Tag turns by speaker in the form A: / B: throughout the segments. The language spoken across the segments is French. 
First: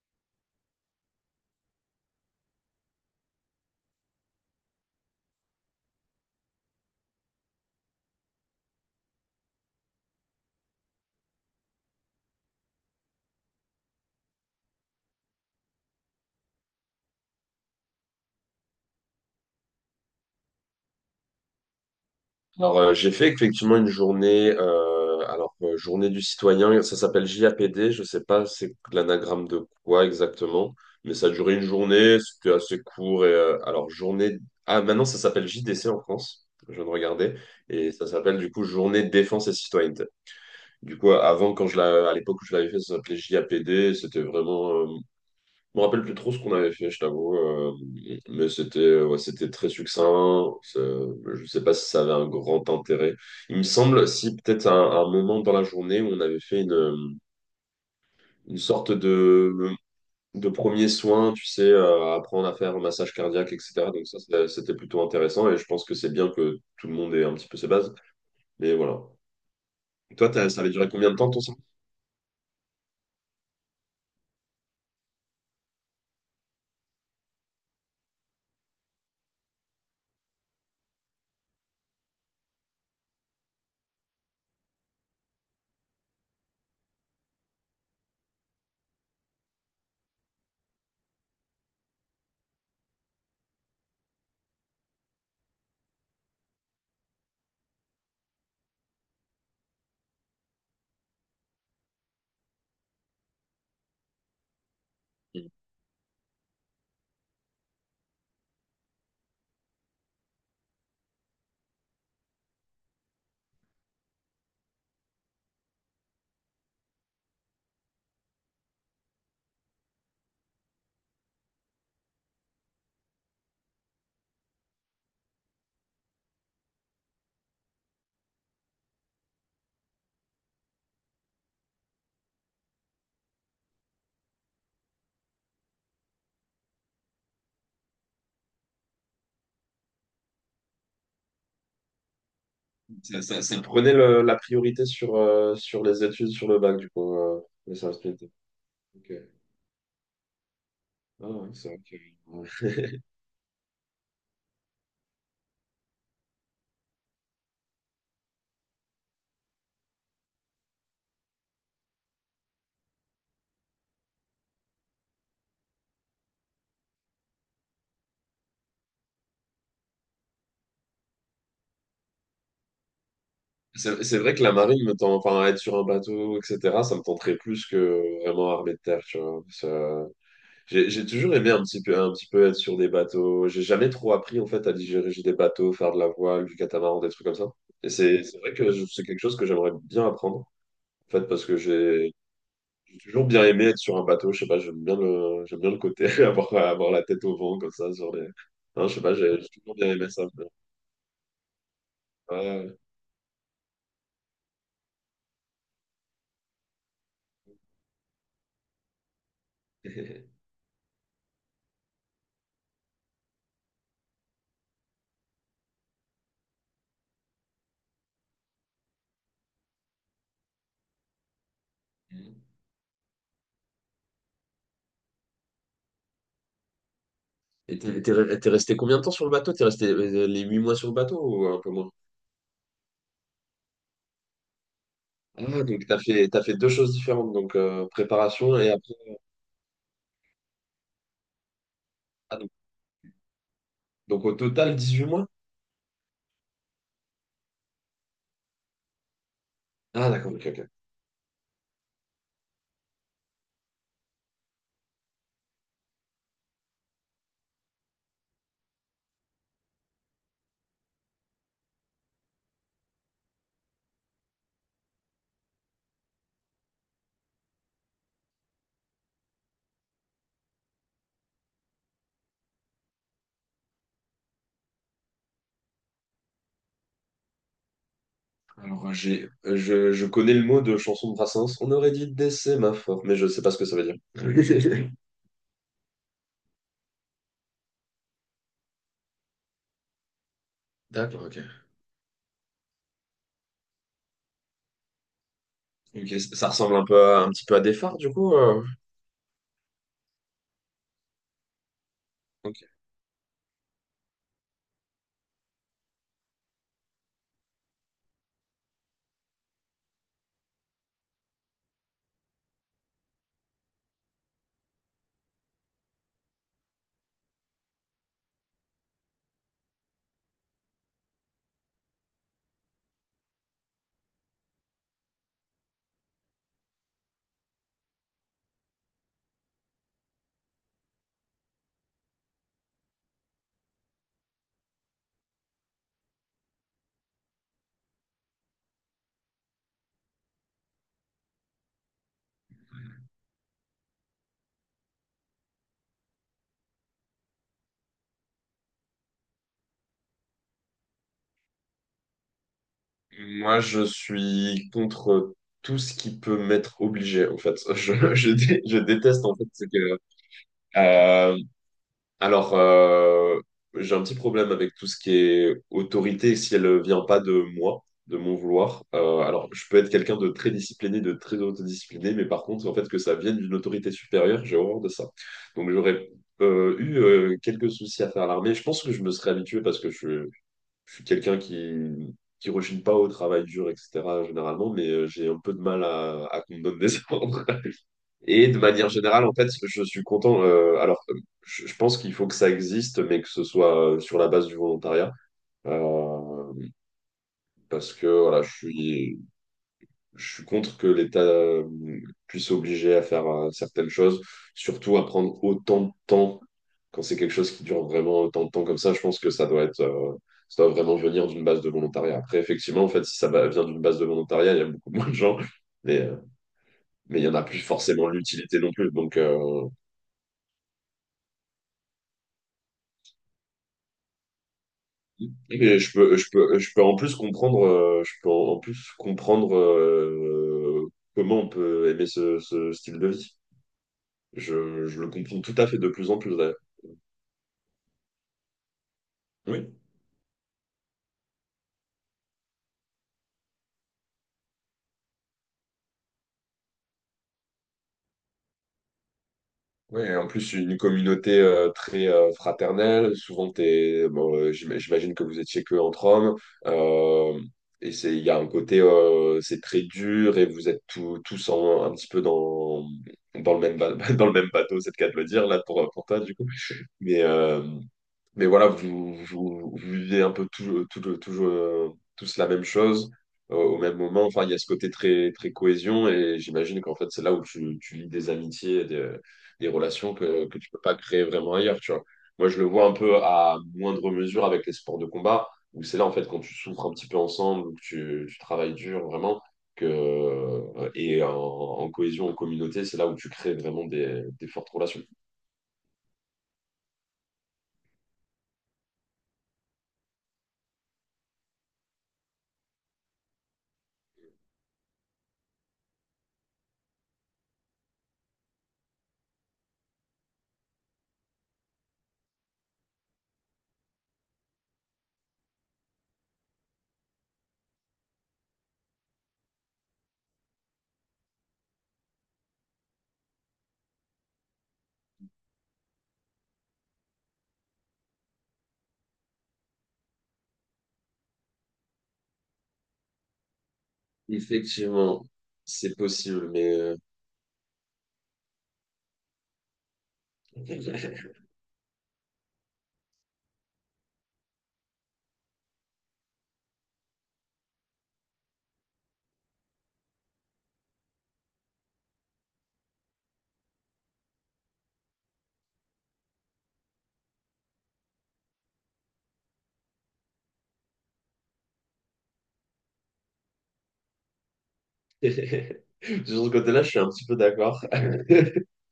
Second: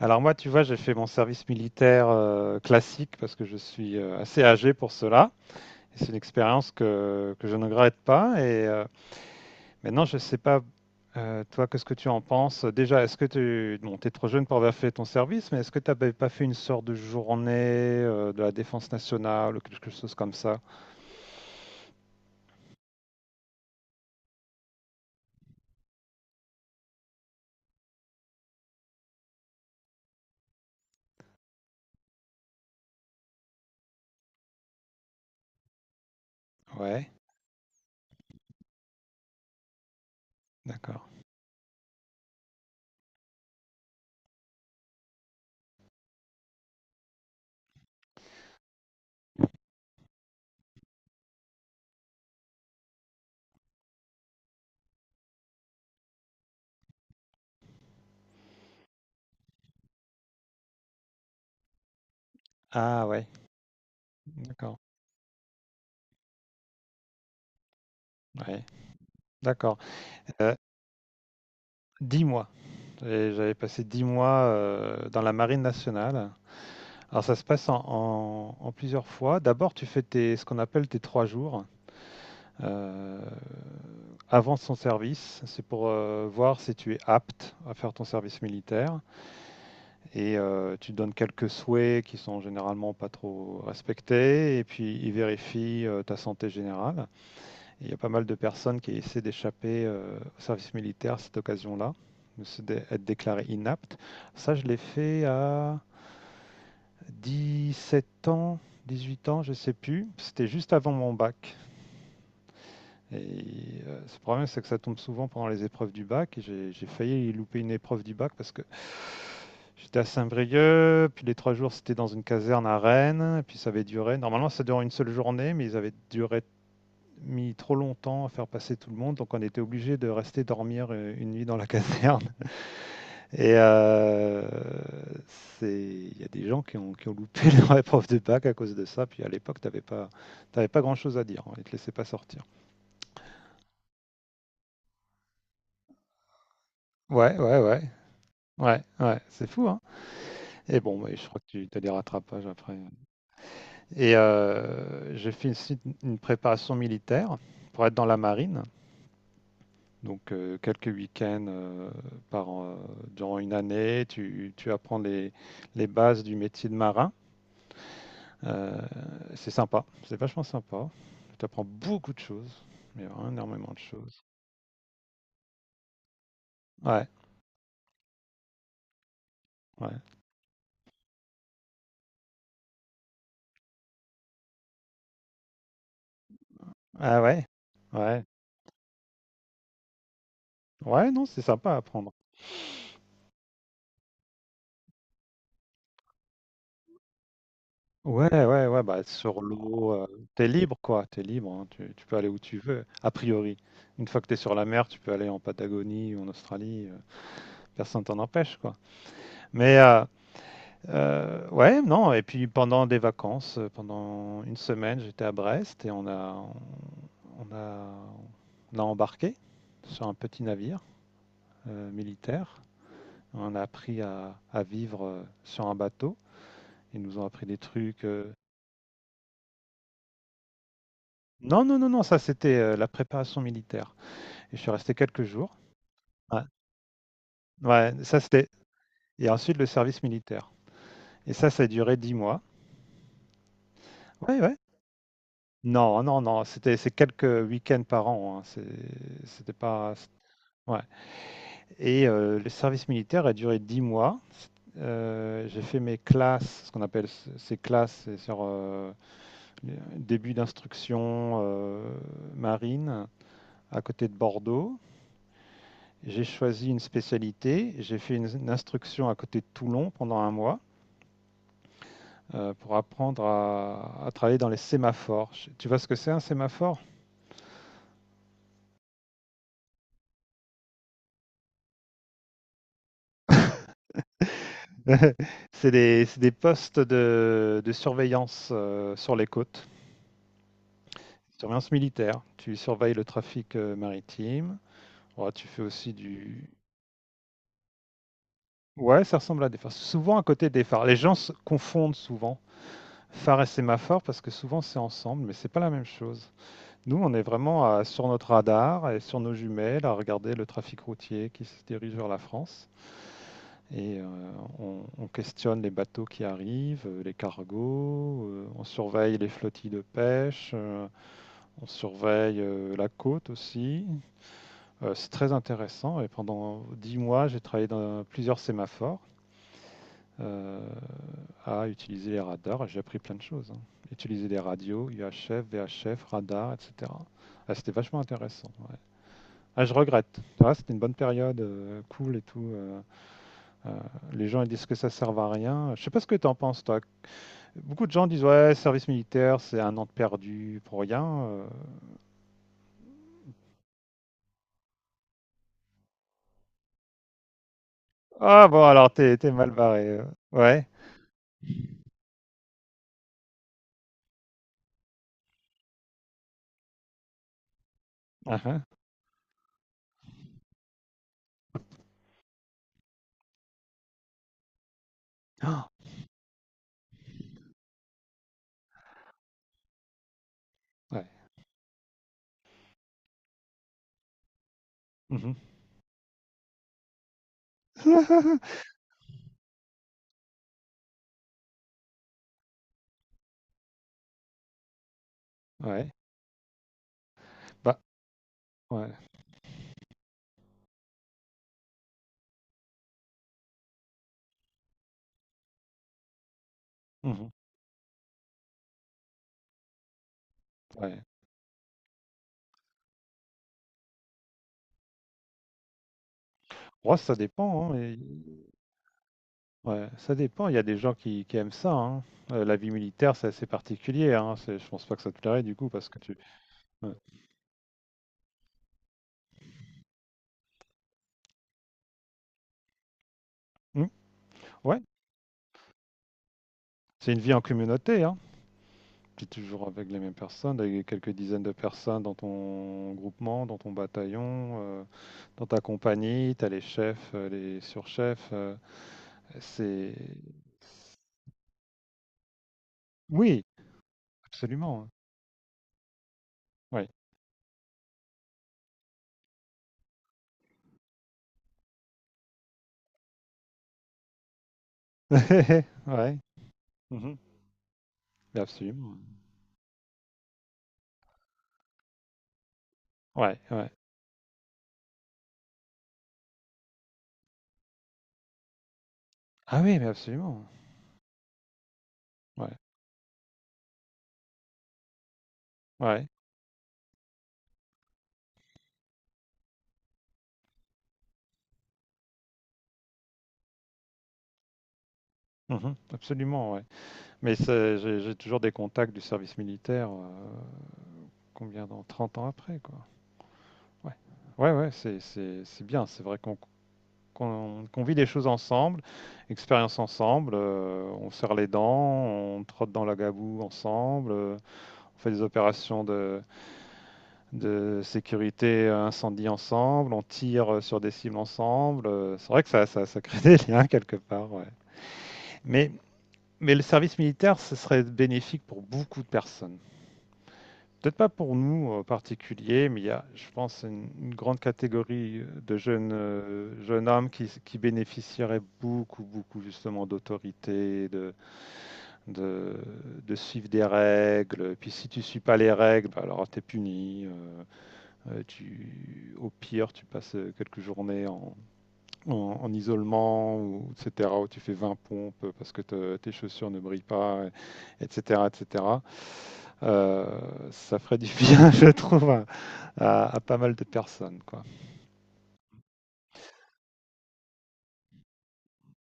A: Alors moi, tu vois, j'ai fait mon service militaire classique parce que je suis assez âgé pour cela. Et c'est une expérience que je ne regrette pas. Et maintenant, je ne sais pas. Toi, qu'est-ce que tu en penses? Déjà, bon, t'es trop jeune pour avoir fait ton service, mais est-ce que tu n'avais pas fait une sorte de journée de la défense nationale ou quelque chose comme ça?
B: J'ai fait effectivement une journée, journée du citoyen, ça s'appelle JAPD, je sais pas c'est l'anagramme de quoi exactement, mais ça a duré une journée, c'était assez court. Ah maintenant ça s'appelle JDC en France, je viens de
A: Ouais,
B: regarder, et ça s'appelle du coup Journée de défense et citoyenneté. Du
A: d'accord.
B: coup, avant, à l'époque où je l'avais fait, ça s'appelait JAPD, c'était vraiment je me rappelle plus trop ce qu'on avait fait, je t'avoue, mais c'était très succinct. Je sais pas si ça avait un grand intérêt. Il me semble, si peut-être à un moment dans la journée, on avait fait une sorte de premier soin, tu sais, apprendre à faire un
A: Ah
B: massage
A: ouais,
B: cardiaque, etc. Donc ça, c'était
A: d'accord.
B: plutôt intéressant et je pense que c'est bien que tout le monde ait un petit peu ses bases.
A: Ouais,
B: Mais voilà.
A: d'accord.
B: Toi,
A: Euh,
B: ça avait duré combien de temps ton soin?
A: 10 mois. Et j'avais passé 10 mois dans la marine nationale. Alors ça se passe en plusieurs fois. D'abord, tu fais ce qu'on appelle tes 3 jours euh, avant son service. C'est pour voir si tu es apte à faire ton service militaire. Et tu donnes quelques souhaits qui sont généralement pas trop respectés. Et puis ils vérifient ta santé générale. Et il y a pas mal de personnes qui essaient d'échapper au service militaire à cette occasion-là, être déclarées inaptes. Ça, je l'ai fait à 17 ans, 18 ans, je sais plus. C'était juste avant mon bac. Et ce problème, c'est que ça tombe souvent pendant les épreuves du bac. Et j'ai failli louper une épreuve du bac parce que j'étais à Saint-Brieuc, puis les 3 jours, c'était dans une caserne à Rennes, et puis ça avait duré. Normalement, ça durait une seule journée, mais ils avaient duré mis trop longtemps à faire passer tout le monde, donc on était obligé de rester dormir une nuit dans la caserne. Et il y a des gens qui ont loupé leur épreuve de bac à cause de ça. Puis à l'époque, pas, t'avais pas grand-chose à dire, hein. Ils te laissaient pas sortir.
B: Ça, ça prenait la priorité sur, sur les études, sur le bac, du coup,
A: Ouais,
B: euh,
A: ouais,
B: les
A: ouais.
B: services militaires.
A: Ouais,
B: Ok.
A: ouais, c'est fou, hein. Et bon, ouais, je
B: Ah
A: crois que
B: ouais,
A: tu as des rattrapages
B: ouais.
A: après. Et j'ai fait aussi une préparation militaire pour être dans la marine. Donc quelques week-ends par, an- euh, durant une année, tu apprends les bases du métier de marin. Euh, c'est sympa, c'est vachement sympa. Tu apprends beaucoup de choses, mais vraiment énormément de
B: C'est
A: choses.
B: vrai que la marine me tend, enfin, être sur un bateau, etc., ça me
A: Ouais,
B: tenterait plus que vraiment armée de terre, tu vois. Ça-
A: ouais.
B: J'ai j'ai toujours aimé un petit peu être sur des bateaux. J'ai jamais trop appris, en fait, à diriger des bateaux, faire de la voile, du catamaran, des
A: Ah
B: trucs comme
A: ouais,
B: ça. Et
A: ouais.
B: c'est c'est vrai que c'est quelque chose que j'aimerais bien apprendre, en
A: Ouais,
B: fait,
A: non, c'est
B: parce que
A: sympa à
B: j'ai
A: apprendre.
B: j'ai toujours bien aimé être sur un bateau. Je sais pas, j'aime bien le côté, avoir la tête au vent, comme ça, sur les...
A: Ouais, ouais, ouais,
B: Hein, je sais
A: bah
B: pas,
A: sur
B: j'ai toujours bien
A: l'eau,
B: aimé ça.
A: t'es libre quoi, t'es libre, hein, tu peux aller où tu
B: Ouais.
A: veux, a priori. Une fois que t'es sur la mer, tu peux aller en Patagonie ou en Australie. Personne t'en empêche quoi. Mais euh, ouais, non, et puis pendant des vacances, pendant une semaine, j'étais à Brest et on a On a embarqué sur un petit navire militaire. On a appris à vivre sur un bateau. Ils nous ont appris des
B: Et t'es
A: trucs.
B: t'es re- t'es resté combien de temps sur le bateau? T'es resté les 8 mois sur le bateau ou un
A: Non,
B: peu
A: non, non,
B: moins?
A: non, ça c'était la préparation militaire. Et je suis resté quelques jours.
B: Ah,
A: Ouais,
B: t'as fait deux choses différentes,
A: ouais, ça c'était.
B: préparation et après.
A: Et ensuite le service militaire. Et ça a duré dix
B: Ah,
A: mois.
B: donc au
A: Ouais, ouais.
B: total 18 mois?
A: Non, non, non, c'était c'est quelques week-ends par an, hein. C'était pas.
B: Ah d'accord, ok, ok.
A: Ouais. Et le service militaire a duré 10 mois. J'ai fait mes classes, ce qu'on appelle ces classes, c'est sur début d'instruction marine à côté de Bordeaux. J'ai choisi une spécialité. J'ai fait une instruction à côté de Toulon pendant un mois pour apprendre à travailler dans les sémaphores. Tu vois ce que c'est un sémaphore?
B: Je connais le mot de chanson de Brassens. On aurait dit décès, ma mais je sais pas ce que ça veut dire.
A: C'est des postes de surveillance sur les côtes,
B: D'accord, ok.
A: surveillance militaire. Tu surveilles le trafic maritime. Ouais, tu fais aussi
B: Ok, c-
A: du...
B: ça ressemble un petit peu à des phares du coup.
A: Ouais, ça ressemble à des phares. Souvent à côté des phares. Les gens se confondent souvent.
B: Ok.
A: Phare et sémaphore, parce que souvent c'est ensemble, mais c'est pas la même chose. Nous, on est vraiment sur notre radar et sur nos jumelles à regarder le trafic routier qui se dirige vers la France. Et on questionne les bateaux qui arrivent, les cargos, on surveille les flottilles de pêche, on surveille la côte aussi. C'est très intéressant et pendant 10 mois, j'ai travaillé dans plusieurs sémaphores, euh, à utiliser les radars. J'ai appris plein de choses, hein. Utiliser les radios, UHF, VHF, radar, etc. Ah, c'était vachement intéressant, ouais. Ah, je regrette. Ah, c'était une bonne période, cool et tout. Euh, les gens ils disent que ça sert à rien. Je sais pas ce que tu en penses, toi. Beaucoup de gens disent ouais, service militaire, c'est un an de perdu pour rien.
B: Moi, je suis contre tout ce qui peut m'être obligé, en fait.
A: Ah bon,
B: Je
A: alors t'es
B: déteste,
A: t'es
B: en fait,
A: mal
B: c'est
A: barré.
B: que
A: euh. Ouais.
B: euh, Alors, euh, j'ai un petit problème avec tout ce qui est autorité si elle ne vient pas de moi, de mon
A: Ah, ah.
B: vouloir. Je peux être quelqu'un de très discipliné, de très autodiscipliné, mais par contre, en fait, que ça vienne d'une autorité supérieure, j'ai horreur de ça.
A: Ah,
B: Donc, j'aurais eu quelques soucis à faire à l'armée. Je pense que je me serais habitué parce que je suis
A: ouais.
B: quelqu'un qui rechigne pas au travail dur, etc., généralement, mais j'ai
A: Mhm.
B: un peu de mal à qu'on me donne des ordres. Et de manière générale, en fait, je suis content. Je pense qu'il faut que ça existe, mais que ce soit sur la base du volontariat.
A: Ouais.
B: Euh,
A: Bah,
B: Parce que voilà,
A: ouais.
B: je suis contre que l'État puisse obliger à faire certaines choses, surtout à prendre autant de temps. Quand c'est
A: Mhm.
B: quelque chose qui dure vraiment autant de temps comme ça, je pense que ça doit ça doit vraiment
A: Ouais.
B: venir d'une base de volontariat. Après, effectivement, en fait, si ça vient d'une base de volontariat, il y a beaucoup moins de gens, mais, euh,
A: Ouais, ça
B: mais il n'y en a plus
A: dépend, hein, et
B: forcément l'utilité non plus.
A: ouais, ça dépend. Il y a des gens qui aiment ça, hein. La vie militaire, c'est assez particulier, hein. Je pense pas que ça te plairait du coup
B: Et
A: parce que tu.
B: je peux
A: Ouais,
B: en plus comprendre, comment on peut aimer ce style de vie.
A: hmm, ouais.
B: Je le comprends tout à fait de plus en plus d'ailleurs.
A: C'est une vie en communauté, hein. Tu es toujours
B: Oui.
A: avec les mêmes personnes, avec quelques dizaines de personnes dans ton groupement, dans ton bataillon, dans ta compagnie. Tu as les chefs, les surchefs. C'est.
B: Oui, et en plus une communauté très fraternelle.
A: Oui,
B: Souvent,
A: absolument.
B: j'imagine que vous étiez que entre hommes.
A: Oui.
B: Euh, et c'est, il y a un côté, c'est très dur et vous êtes tous un petit peu dans dans le même bateau, c'est le cas de le dire là
A: Ouais.
B: pour
A: Ouais.
B: toi du coup.
A: Mhm.
B: Mais euh,
A: Mais
B: Mais voilà,
A: absolument.
B: vous vivez un peu tout, tous la même chose
A: Ouais, ouais.
B: au même moment. Enfin, il y a ce côté très cohésion et j'imagine qu'en fait, c'est là où tu lis des amitiés, et
A: Ah
B: des
A: oui, mais
B: relations
A: absolument.
B: que tu peux pas créer vraiment ailleurs, tu vois. Moi,
A: Ouais.
B: je le vois un peu à moindre mesure avec les sports de combat, où c'est là,
A: Ouais.
B: en fait, quand tu souffres un petit peu ensemble, ou que tu travailles dur, vraiment, et en cohésion, en communauté, c'est là où tu crées vraiment des fortes relations.
A: Mmh. Absolument, ouais. Mais c'est j'ai toujours des contacts du service militaire, combien dans 30 ans après, quoi. Ouais. Ouais, ouais, c'est bien. C'est vrai qu'on vit les choses ensemble, expérience ensemble, on serre les dents, on trotte dans la gaboue ensemble, on fait des opérations de sécurité, incendie ensemble, on tire, sur des cibles ensemble, c'est vrai que ça crée des liens quelque part, ouais. Mais Mais le service militaire, ce serait bénéfique pour beaucoup de personnes. Peut-être pas pour nous en particulier, mais il y a, je pense, une grande catégorie
B: Effectivement,
A: de jeunes,
B: c'est possible, mais
A: jeunes hommes qui bénéficieraient beaucoup, beaucoup justement d'autorité, de, de suivre des règles. Et puis si tu ne suis pas les règles, bah, alors t'es puni. Au pire, tu passes quelques journées en isolement, ou, etc., où tu fais 20 pompes parce que tes chaussures ne brillent pas, etc., etc. Ça ferait du bien, je trouve, à pas mal de personnes, quoi.
B: sur ce côté-là, je suis un petit peu d'accord.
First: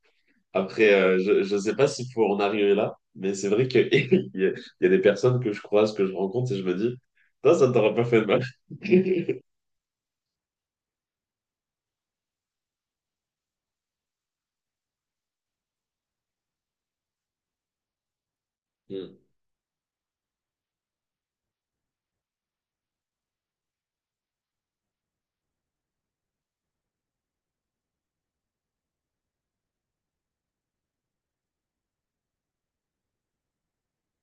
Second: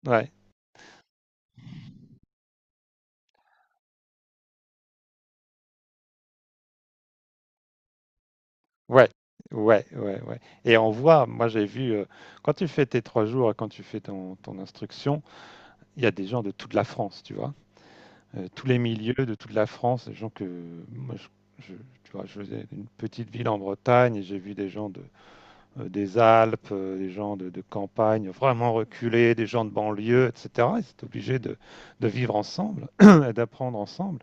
A: Ouais,
B: Après, euh, je ne sais pas s'il faut en arriver là, mais c'est vrai qu'il il y a des personnes que je croise, que je rencontre, et je me dis, ça ne t'aurait pas fait de mal.
A: ouais, ouais, ouais, ouais. Et on voit, moi j'ai vu, quand tu fais tes 3 jours et quand tu fais ton instruction, il y a des gens de toute la France, tu vois. Tous les milieux
B: Mm,
A: de toute la France, des gens que, moi, je- tu vois, je faisais une petite ville en Bretagne et j'ai vu des gens des Alpes, des gens de campagne vraiment reculés, des gens de banlieue, etc. Ils étaient obligés de vivre ensemble et d'apprendre ensemble.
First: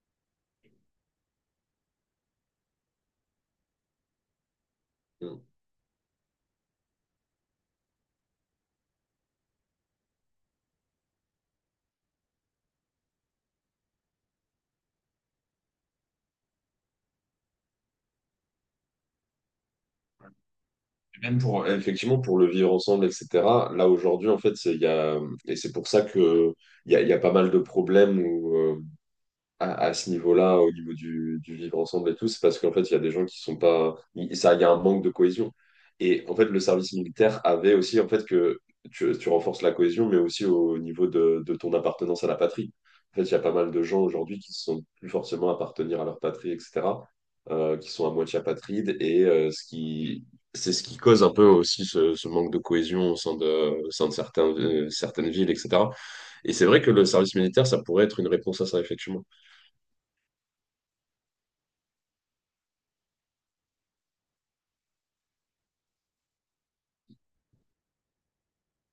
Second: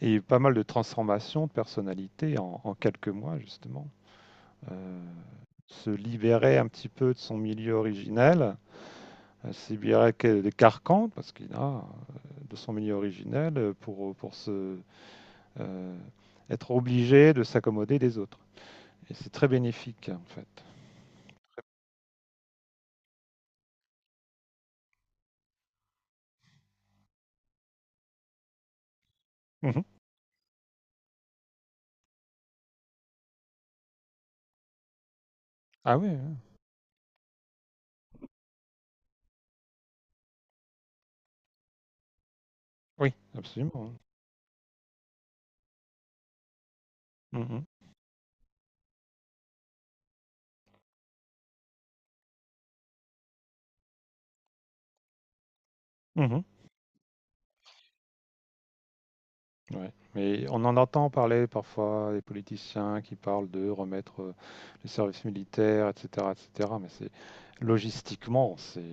A: Et il y a eu pas mal de transformations de personnalités en quelques mois, justement. Euh,
B: mm.
A: Se libérer un petit peu de son milieu originel, se libérer des carcans, parce qu'il a de son milieu originel pour euh, être obligé de s'accommoder des autres. Et c'est très bénéfique, en fait.
B: Même pour, effectivement, pour le vivre ensemble, etc. Là, aujourd'hui, en fait, c'est- il y a, et c'est pour ça que il y a pas mal de problèmes où,
A: Mhm.
B: à ce niveau-là, au niveau du vivre ensemble et tout, c'est parce qu'en fait, il y a des gens qui sont pas. Il y a un manque de cohésion.
A: Ah oui,
B: Et
A: oui,
B: en fait, le service militaire avait aussi, en fait, que tu renforces la cohésion, mais aussi au niveau de ton appartenance à la patrie.
A: oui,
B: En fait, il y a pas mal de
A: absolument.
B: gens aujourd'hui qui ne sont plus forcément appartenir à leur patrie, etc.,
A: Mmh mh.
B: qui sont à moitié apatrides, et c'est ce qui cause un peu aussi ce manque de cohésion au sein au sein de certains, certaines villes, etc.
A: Mmh.
B: Et c'est vrai que le service militaire, ça pourrait être une réponse à ça, effectivement.
A: Ouais, mais on en entend parler parfois, des politiciens qui parlent de remettre, le service militaire et cetera, mais c'est logistiquement, c'est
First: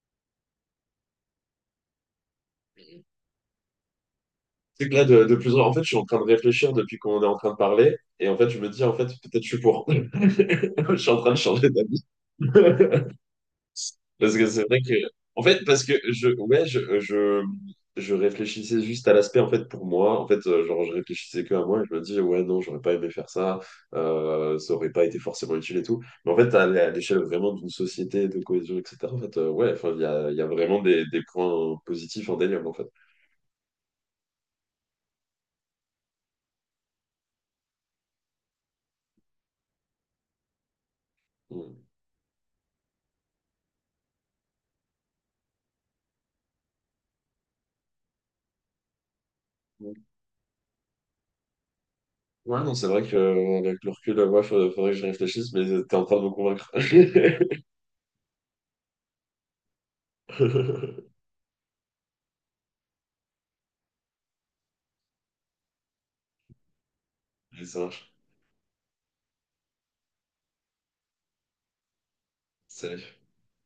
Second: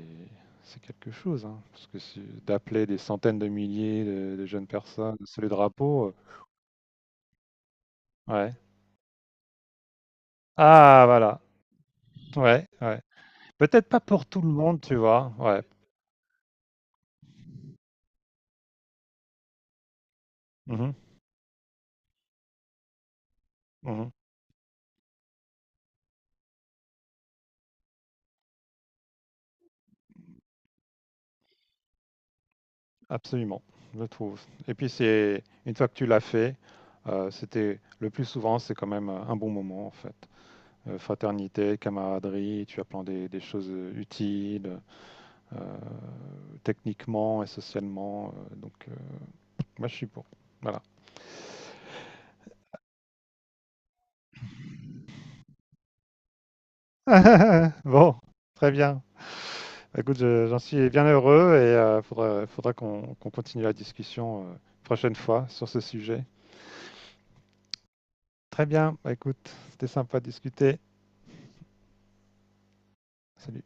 A: c'est quelque chose, hein, parce que c'est d'appeler des centaines de milliers de jeunes
B: C'est que là,
A: personnes
B: de
A: sous les
B: plus en en fait, je suis en
A: drapeaux,
B: train de réfléchir depuis qu'on est en train de parler. Et en fait,
A: ouais.
B: je me dis, en fait, peut-être je suis pour. Je
A: Ah
B: suis en train de
A: voilà,
B: changer d'avis.
A: ouais, ouais. Peut-être pas pour
B: Parce
A: tout
B: que
A: le
B: c'est
A: monde,
B: vrai que,
A: tu vois?
B: en fait,
A: Ouais.
B: parce que je, ouais, je réfléchissais juste à l'aspect, en fait, pour moi. Je
A: Mhm,
B: réfléchissais que à moi et je me dis, ouais, non, j'aurais pas aimé faire ça,
A: mhm.
B: ça aurait pas été forcément utile et tout. Mais en fait, à l'échelle vraiment d'une société, de cohésion, etc., en fait, il y a vraiment des points positifs en délire, en fait.
A: Absolument, je trouve, et puis c'est une fois que tu l'as fait, c'était le plus souvent, c'est quand même, un bon moment, en fait. Fraternité, camaraderie, tu apprends des choses utiles, euh, techniquement et socialement. Donc, moi, je
B: Mm.
A: suis pour. Voilà.
B: Ouais, non, c'est vrai que avec le recul, faudrait que je réfléchisse, mais t'es en train de me convaincre.
A: Bon, très bien. Bah, écoute, j'en suis bien heureux et il faudra qu'on continue la discussion prochaine fois sur ce sujet.
B: Allez, ça marche.
A: Très bien. Bah, écoute, c'était sympa de discuter.
B: Salut.
A: Salut.